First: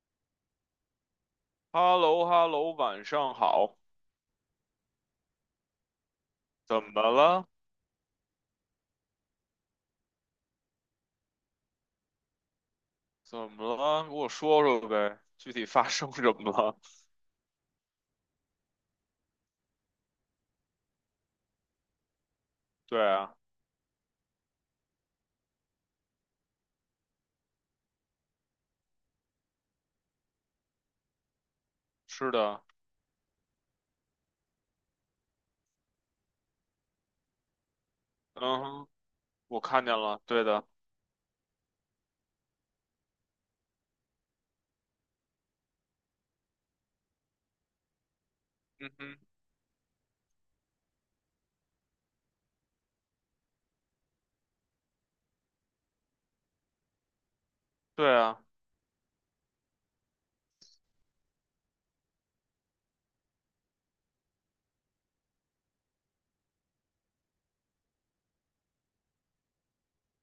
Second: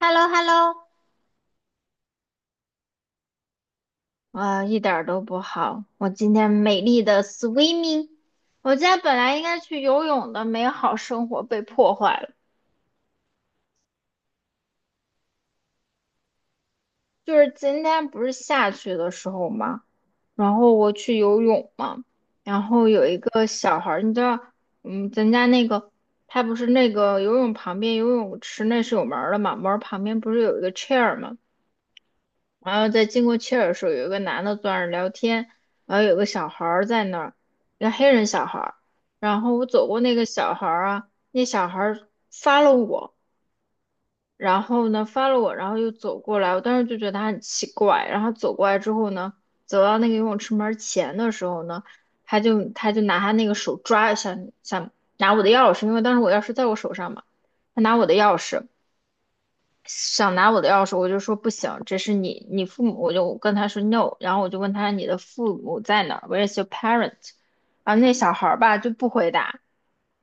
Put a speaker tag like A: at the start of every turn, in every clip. A: h e l l o h e l l o
B: h e l l o h e l l o 晚上好。
A: 啊，一点儿都不好。我今天美
B: 怎
A: 丽
B: 么
A: 的
B: 了？
A: swimming，我今天本来应该去游泳的美好生活被破坏了。
B: 怎么了？给我说说呗，具体发生什么了？
A: 就是今天不是下去的时候嘛，然后我去游泳嘛，然后
B: 对
A: 有一
B: 啊，
A: 个小孩儿，你知道，咱家那个他不是那个游泳旁边游泳池那是有门儿的嘛，门儿旁边不是有一个 chair 嘛，
B: 是的，
A: 然后在经过切尔的时候，有一个男的坐那儿聊天，然后有个小孩儿在那儿，一个黑人
B: 嗯
A: 小孩儿。
B: 哼，
A: 然后
B: 我
A: 我
B: 看
A: 走
B: 见
A: 过那
B: 了，
A: 个
B: 对
A: 小
B: 的，
A: 孩儿啊，那小孩儿发了我，然后呢发了我，然后又走过来，我当时就觉得他很奇怪。然后走过来
B: 嗯
A: 之后
B: 哼，
A: 呢，走到那个游泳池门前的时候呢，他就拿他那个手抓，想想拿我的钥匙，因为当时我钥匙在我手上嘛，他拿我的
B: 对
A: 钥
B: 啊，
A: 匙。想拿我的钥匙，我就说不行，这是你父母，我就跟他说 no，然后我就问他你的父母在哪 w h e r e i s your parent？然后那小孩儿吧就不回答，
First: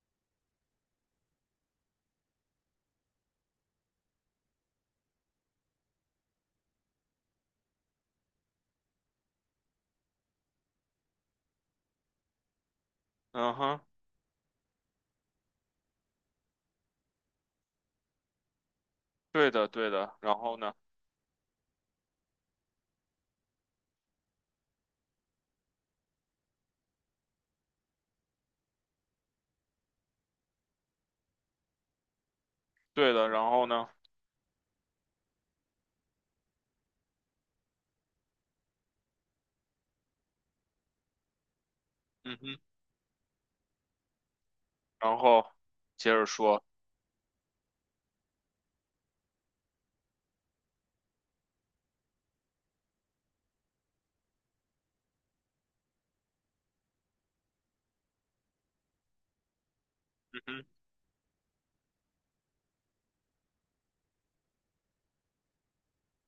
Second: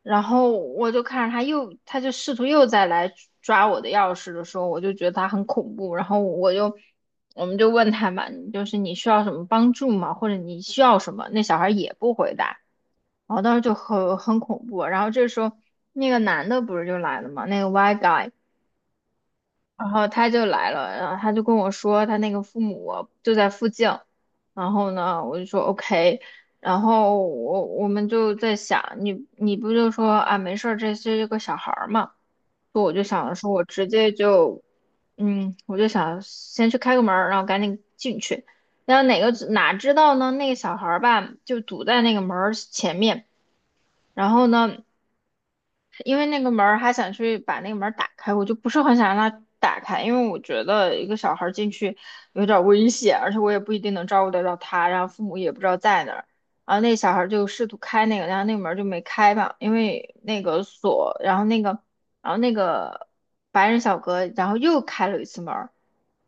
A: 然后我就看着他又，他就试图又再来抓我的钥匙的时候，我就觉得他很恐怖，然后我们就问他嘛，就是你需要什么帮助吗？或者你需要什么？那小孩儿也不回答，然后
B: 嗯
A: 当时就
B: 哼，
A: 很恐怖，然后这时候那个男的不是就来了嘛，那个 white guy。
B: 对的，
A: 然
B: 对
A: 后
B: 的。
A: 他
B: 然
A: 就
B: 后
A: 来
B: 呢？
A: 了，然后他就跟我说他那个父母就在附近，然后呢，我就说 OK，然后我们就在想，你不就说啊没事儿，这是个小孩儿嘛，所以我就
B: 对
A: 想
B: 的，
A: 着
B: 然
A: 说我
B: 后
A: 直
B: 呢？
A: 接就，我就想先去开个门儿然后赶紧进去，然后哪知道呢，那个小孩儿吧就堵在那个门
B: 嗯
A: 儿
B: 哼，
A: 前面，然后呢。
B: 然后接
A: 因为
B: 着
A: 那个
B: 说，
A: 门儿还想去把那个门儿打开，我就不是很想让他打开，因为我觉得一个小孩儿进去有点儿危险，而且我也不一定能照顾得到他，然后父母也不知道在哪儿。然后那小孩儿就试图开那个，然后那个门儿就没开吧，因为那
B: 嗯
A: 个
B: 哼，
A: 锁，然后那个，然后那个白人小哥，然后又开了一次门儿，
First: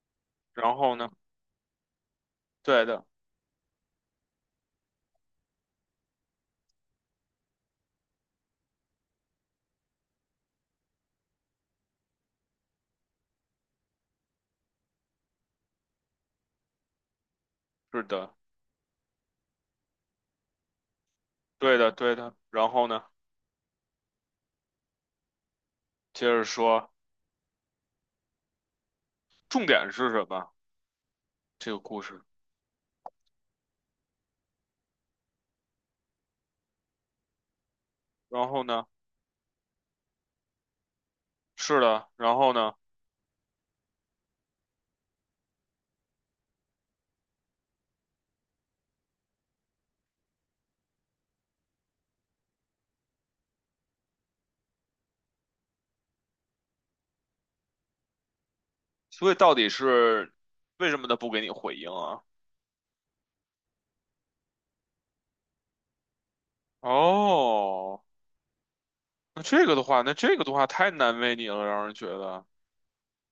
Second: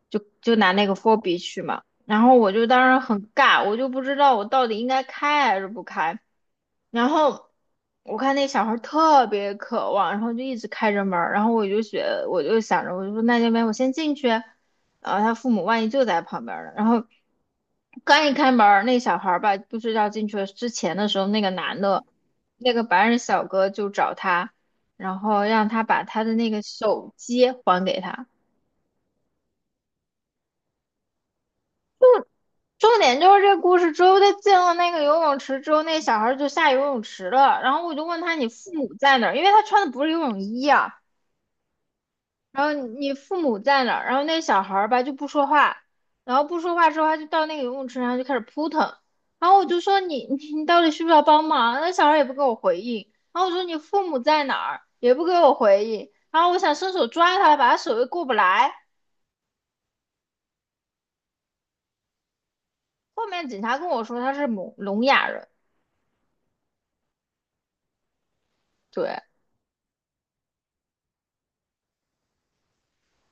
A: 就拿
B: 然
A: 那个
B: 后呢？
A: 佛 b 去嘛。然后我就
B: 对
A: 当时
B: 的，
A: 很尬，我就不知道我到底应该开还是不开。然后我看那小孩儿特别渴望，然后就一直开着门儿，然后我就觉得我就想着，我就说那要不然我先进去，然后他父母万一就在旁边儿呢，然后
B: 是
A: 刚一
B: 的，
A: 开门儿，那小孩儿吧，不知道进去之前的时候，那个
B: 对
A: 男
B: 的，
A: 的，
B: 对的。然
A: 那个
B: 后呢？
A: 白人小哥就找他，然后让他把他
B: 接
A: 的
B: 着
A: 那个
B: 说，
A: 手机还给他。
B: 重点是什么？这个故事。
A: 重点就是这故事，之后他进了那个游泳池之后，那小孩就下游泳池了。然后我就问他：“你
B: 然后
A: 父
B: 呢？
A: 母在哪儿？”因为他穿的不是游泳衣啊。
B: 是的，然后
A: 然后
B: 呢？
A: 你父母在哪儿？然后那小孩吧就不说话，然后不说话之后，他就到那个游泳池上就开始扑腾。然后我就说你： 你到底需不需要帮忙？”那小孩也不给我回应。然后我说：“你父母在哪儿？”也不给我回应。然后我想伸手抓他，把他手又过不来。
B: 所以到底是为什么他不给你回应啊？
A: 后面警察跟我说他是聋哑人，
B: 哦，
A: 对。
B: 那这个的话，那这个的话太难为你了，让人觉得。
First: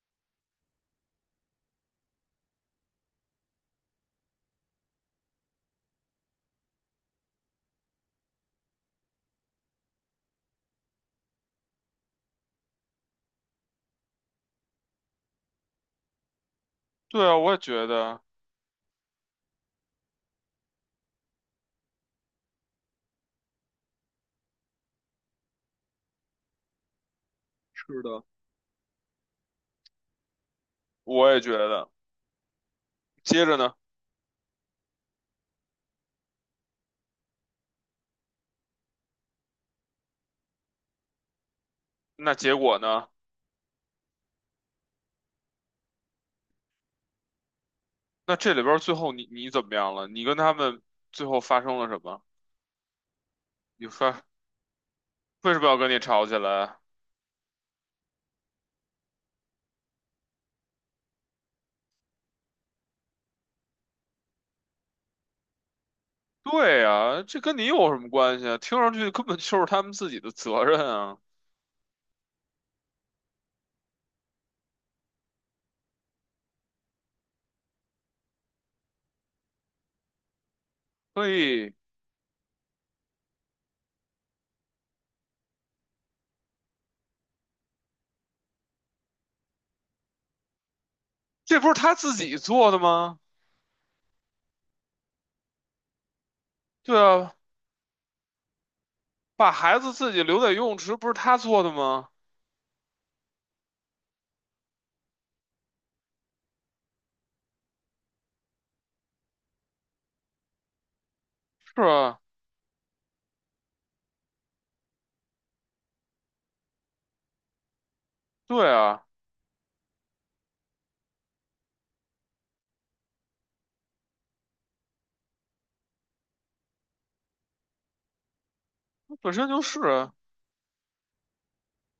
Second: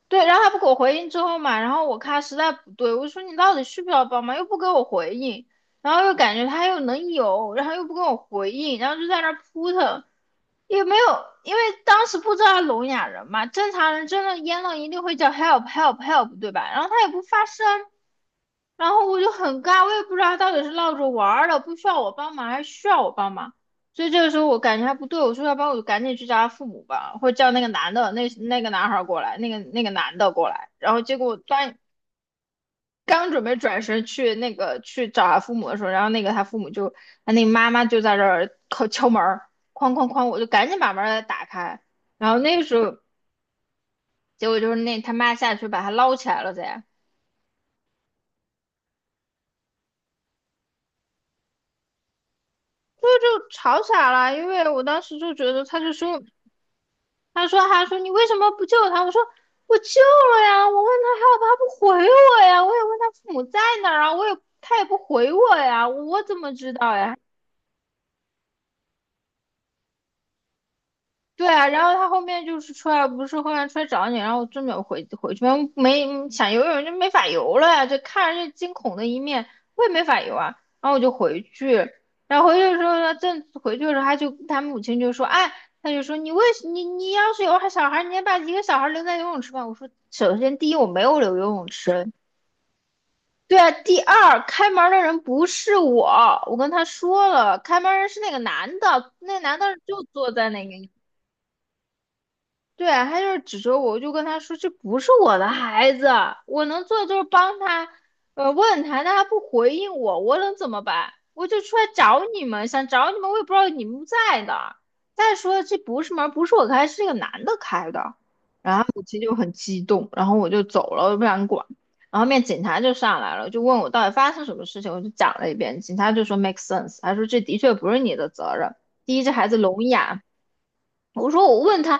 A: 对，然后他不给我回应之后嘛，然后我看他实在不对，我说你到底需不需要帮忙，又不给我回应，然后又感觉他又能有，然后又不给我回应，然后就在那儿扑腾，也没有，因为当时不知道他聋哑人嘛，正常人真的淹了一定会叫 help help help 对吧？然后他也不
B: 对啊，
A: 发
B: 我也
A: 声，
B: 觉得，
A: 然后我就很尬，我也不知道他到底是闹着玩儿的，不需要我帮忙还是需要我帮忙。所以这个时候我感觉还不对，我说要不然我就赶紧去找他父母吧，或者叫那个男
B: 是
A: 的，
B: 的。
A: 那个男孩儿过来，那个男的过来。然后结果
B: 我
A: 我
B: 也觉
A: 刚
B: 得。
A: 刚准
B: 接
A: 备
B: 着呢，
A: 转身去那个去找他父母的时候，然后那个他父母就他那个妈妈就在这儿敲敲门儿，哐哐哐，我就赶紧把门儿打开。然
B: 那
A: 后
B: 结
A: 那个时
B: 果
A: 候
B: 呢？
A: 结果就是那他妈下去把他捞起来了噻，
B: 那这里边儿最后你怎么样了？你跟他们最后发生了什么？
A: 所以就吵
B: 你
A: 起来
B: 说
A: 了。因为我当时就觉
B: 为什
A: 得
B: 么要
A: 他
B: 跟
A: 就
B: 你
A: 说
B: 吵起来？
A: 他说他说你为什么不救他？我说我救了呀，我问他号不他不回我呀，我也问他父母在哪儿啊，我也他也不回我呀，我怎么知
B: 对
A: 道呀？
B: 啊，这跟你有什么关系啊？听上去根本就是他们自己的责任啊。
A: 对啊，然后他后面就是出来，不是后面出来找你，然后我真没有回去，没想游泳就没法游了呀，就看着这惊恐的一面，我也没法游啊，然后我就
B: 所
A: 回
B: 以
A: 去，然后回去的时候呢，正回去的时候，他就他母亲就说，哎，他就说你为什你要是有小孩，你也把一个小孩留在游泳池吧。我说，首先第一我没有留游
B: 这
A: 泳
B: 不是他
A: 池，
B: 自己做的吗？
A: 对啊，第二开门的人不是我，我跟他
B: 对
A: 说
B: 啊，
A: 了，开门人是那个男的，那
B: 把
A: 男的
B: 孩子
A: 就
B: 自己
A: 坐
B: 留
A: 在
B: 在游
A: 那个。
B: 泳池不是他做的吗？
A: 对，他就是指着我，我就跟他说这不是我的孩子，我能做的就是帮他，问他，但他不回应我，我能怎么办？我就出
B: 是
A: 来
B: 啊，
A: 找你们，想找你们，我也不知道你们不在的。再说这不是门，不是我开，是那个男的开的。
B: 对
A: 然后母
B: 啊，
A: 亲就很激动，然后我就走了，我不想管。然后后面警察就上来了，就问我到底发生什么事情，我就讲了一遍。警察就说 make sense，他说这的确不是你的责任。第一，这
B: 本
A: 孩
B: 身
A: 子
B: 就是
A: 聋
B: 啊
A: 哑；我说我问他，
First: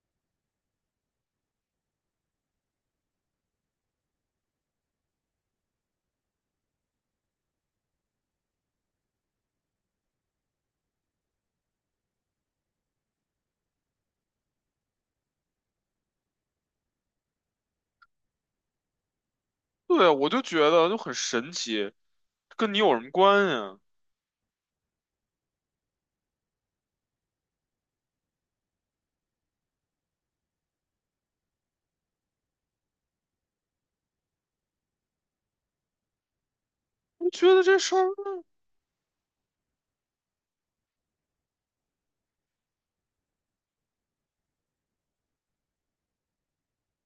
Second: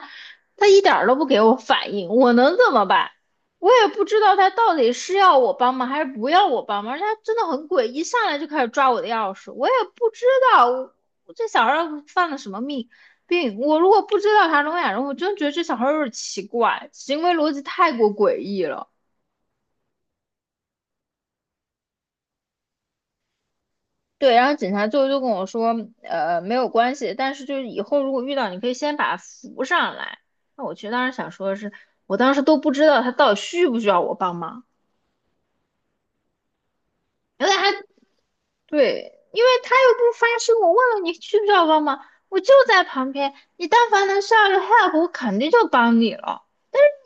A: 他一点儿都不给我反应，我能怎么办？我也不知道他到底是要我帮忙还是不要我帮忙，而且他真的很诡异，上来就开始抓我的钥匙，我也不知道我这小孩儿犯了什么病。我如果不知道他聋哑人，我真觉得这小孩儿有点奇怪，行为逻辑太过诡异了。
B: 对啊我就觉得就很神奇，跟你有什么关系啊？
A: 对，然后警察最后就跟我说，没有关系，但是就是以后如果遇到，你可以先把他扶上来。那我其实当时想说的是，我当时都不知道他到底需不需要我帮忙，
B: 我
A: 原
B: 觉
A: 来
B: 得
A: 他
B: 这事儿，
A: 对，因为他又不发声，我问了你需不需要帮忙，我就在旁边，你但凡能上来 help，我肯定就帮你了。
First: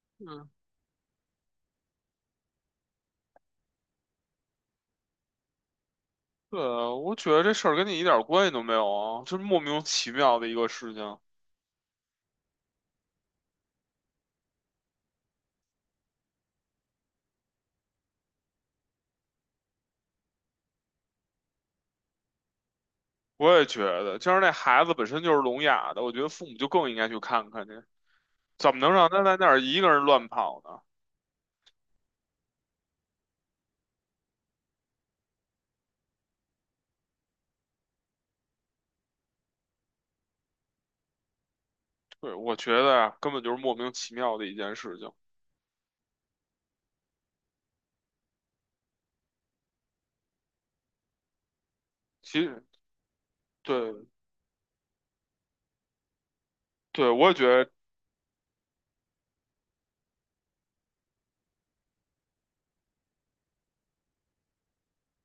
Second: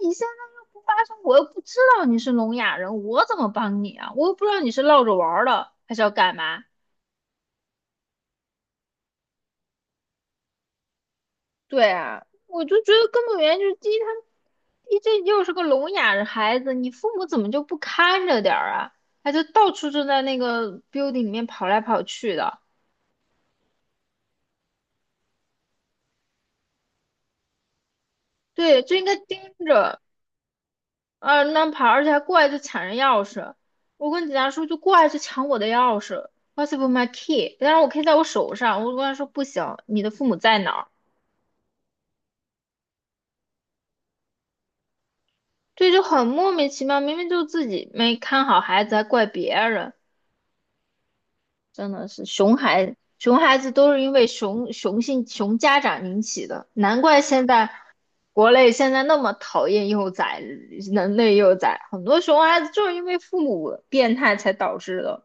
A: 你现在
B: 嗯，
A: 又不发声，我又不知道你是聋哑人，我怎么帮你啊？我又不知道你是闹着玩儿的还是要干
B: 对
A: 嘛。
B: 啊，我觉得这事儿跟你一点关系都没有啊，就是莫名其妙的一个事情。
A: 对啊，我就觉得根本原因就是第一，第一这又是个聋哑的孩子，你父母怎么就不看着点儿啊？他就到处就在那个 building 里面跑来跑去的。
B: 我也觉得，就是那孩子本身就是聋哑的，我觉得父母就更应该去看看去，怎么
A: 对，
B: 能
A: 就应
B: 让
A: 该
B: 他在
A: 盯
B: 那儿一个
A: 着，
B: 人乱跑呢？
A: 啊那跑，而且还过来就抢人钥匙。我跟警察说，就过来就抢我的钥匙，What's with my key？但是我 key 在我手上，我跟他说不行，你的父母在哪儿？
B: 对，我觉得啊，根本就是莫名其妙的一件事情。
A: 对，就很莫名其妙，明明就自己没看好孩子，还怪别人。真的是
B: 其
A: 熊
B: 实，
A: 孩熊孩子都是
B: 对
A: 因为熊家长引起的，难
B: 对，
A: 怪
B: 我也
A: 现
B: 觉
A: 在
B: 得
A: 国内现在那么讨厌幼崽，人类幼崽，很多熊孩子就是因为父母变态才导致的。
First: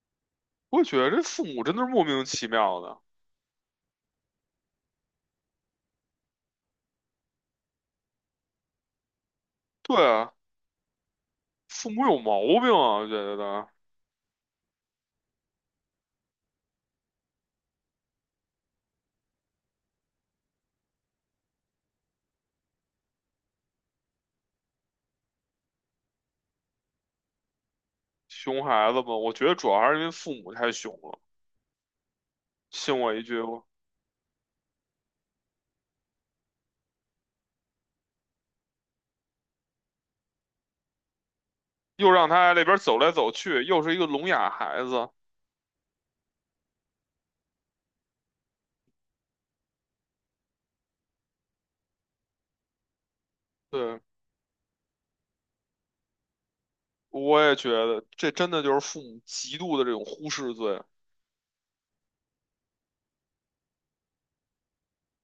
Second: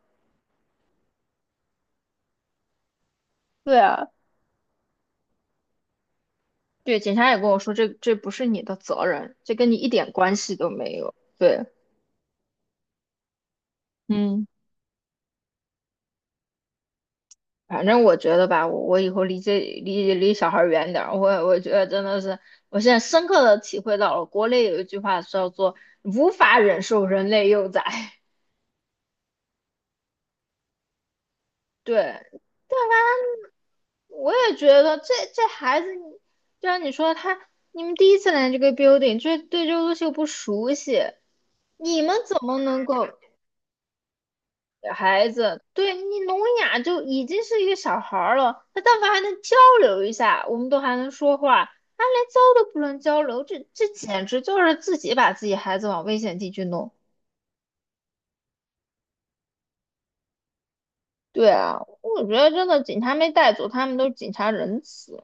B: 我也觉得这父母真的是莫名其妙的。
A: 对啊，对，警察也跟我说，这不是你的责任，这跟你一
B: 对
A: 点
B: 啊，
A: 关系都没有。对，
B: 父母有毛病啊，我觉得
A: 嗯。反正我觉得吧，我以后离这离小孩儿远点儿。我觉得真的是，我现在深刻的体会到了，国内有一句话叫做"无法忍受人类幼崽"。
B: 熊孩子嘛，我觉得主要还是因为父母太熊了。
A: 对，但
B: 信我一句吧，
A: 凡，我也觉得这孩子，你就像你说他，你们第一次来这个 building，这对这个东西又不熟悉，你
B: 又
A: 们
B: 让
A: 怎
B: 他
A: 么
B: 在那边
A: 能
B: 走
A: 够？
B: 来走去，又是一个聋哑孩子。
A: 孩子，对你聋哑就已经是一个小孩儿了，他但凡还能交流一下，我们都还能说话，他连交都不能交流，这
B: 对，
A: 简直就是自己把自己孩子往危险地区弄。
B: 我也觉得这真的就是父母极度的这种忽视罪。
A: 对啊，我觉得真的警察没带走，他们都是警察仁慈，应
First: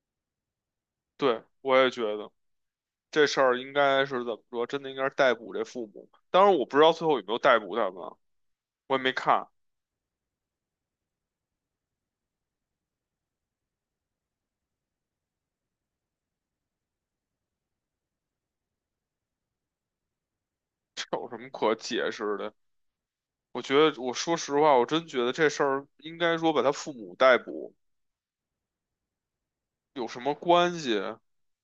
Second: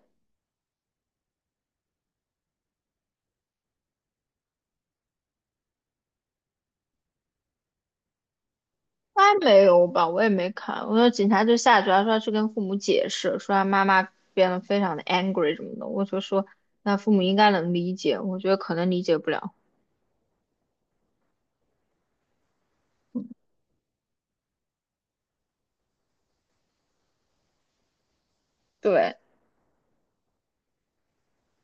B: 对，我也觉得这事儿应该是怎么说，真的应该是逮捕这父母。当然，我不知道最后有没有逮捕他们啊我也没
A: 该
B: 看，
A: 没有吧？我也没看，我说警察就下去了，说要去跟父母解释，说他妈妈变得非常的 angry 什么的，我就说那父母应该能理解，我觉得可能理解不了。
B: 这有什么可解释的？我觉得，我说实话，我真觉得这事儿应该说把他父母逮捕
A: 对。
B: 有什么关系？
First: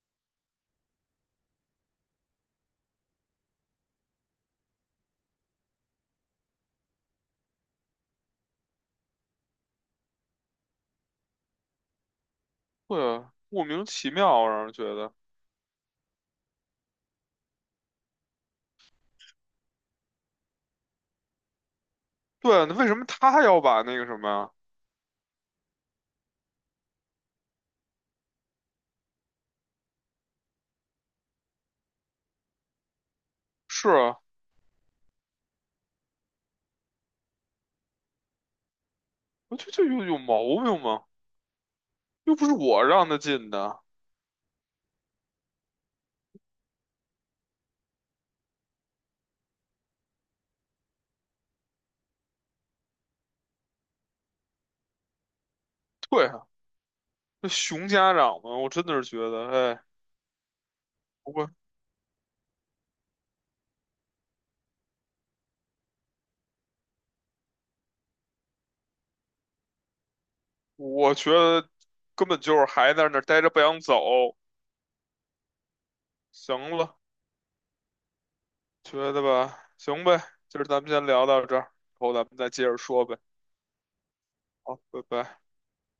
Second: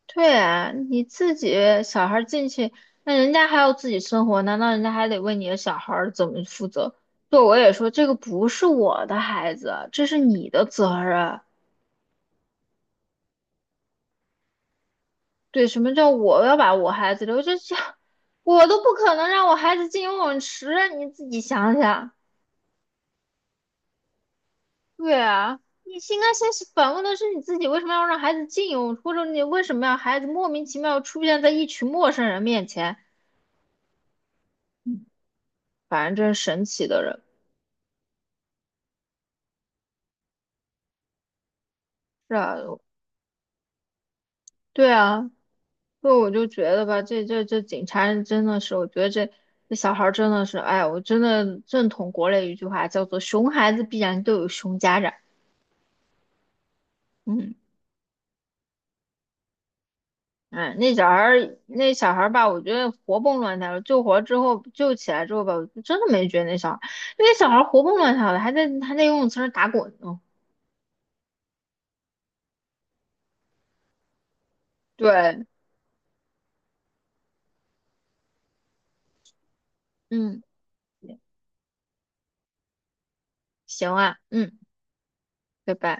A: 对啊，你自己小孩儿进去，那人家还要自己生活，难道人家还得为你的小孩儿怎么负责？对，我也说这个不是我的孩子，这是你的责任。
B: 对啊，莫名其妙让人觉得。
A: 对，什么叫我要把我孩子留？这这，我都不可能让我孩子进游泳池啊，你自己想想。
B: 对啊，那为什么他要把那个什么呀？
A: 对啊，你是应该先是反问的是你自己，为什么要让孩子进游泳池或者你为什么让孩子莫名其妙出现在一群陌生人面前？
B: 是啊，
A: 反正真是神奇的人。
B: 我觉得这有毛病吗？
A: 是
B: 又不是
A: 啊，
B: 我让他进的。
A: 对啊，所以我就觉得吧，这警察人真的是，我觉得这小孩儿真的是，哎，我真的认同国内一句话，叫做"熊孩子必然都有熊家长"。
B: 对啊，这
A: 嗯，
B: 熊家长嘛，我真的是觉得，哎，
A: 哎，那小孩
B: 我
A: 儿那小孩儿吧，我觉得活蹦乱跳的，救起来之后吧，我就真的没觉得那小孩儿，那小孩儿活蹦乱跳的，还在游泳池上打滚呢。
B: 我觉得根本就是还在那儿待着不想走。
A: 对，
B: 行了，觉得吧，行呗，
A: 嗯，
B: 今儿咱们先聊到这儿，以后咱们再接着说呗。
A: 行啊，嗯，
B: 好，拜拜。
A: 拜拜。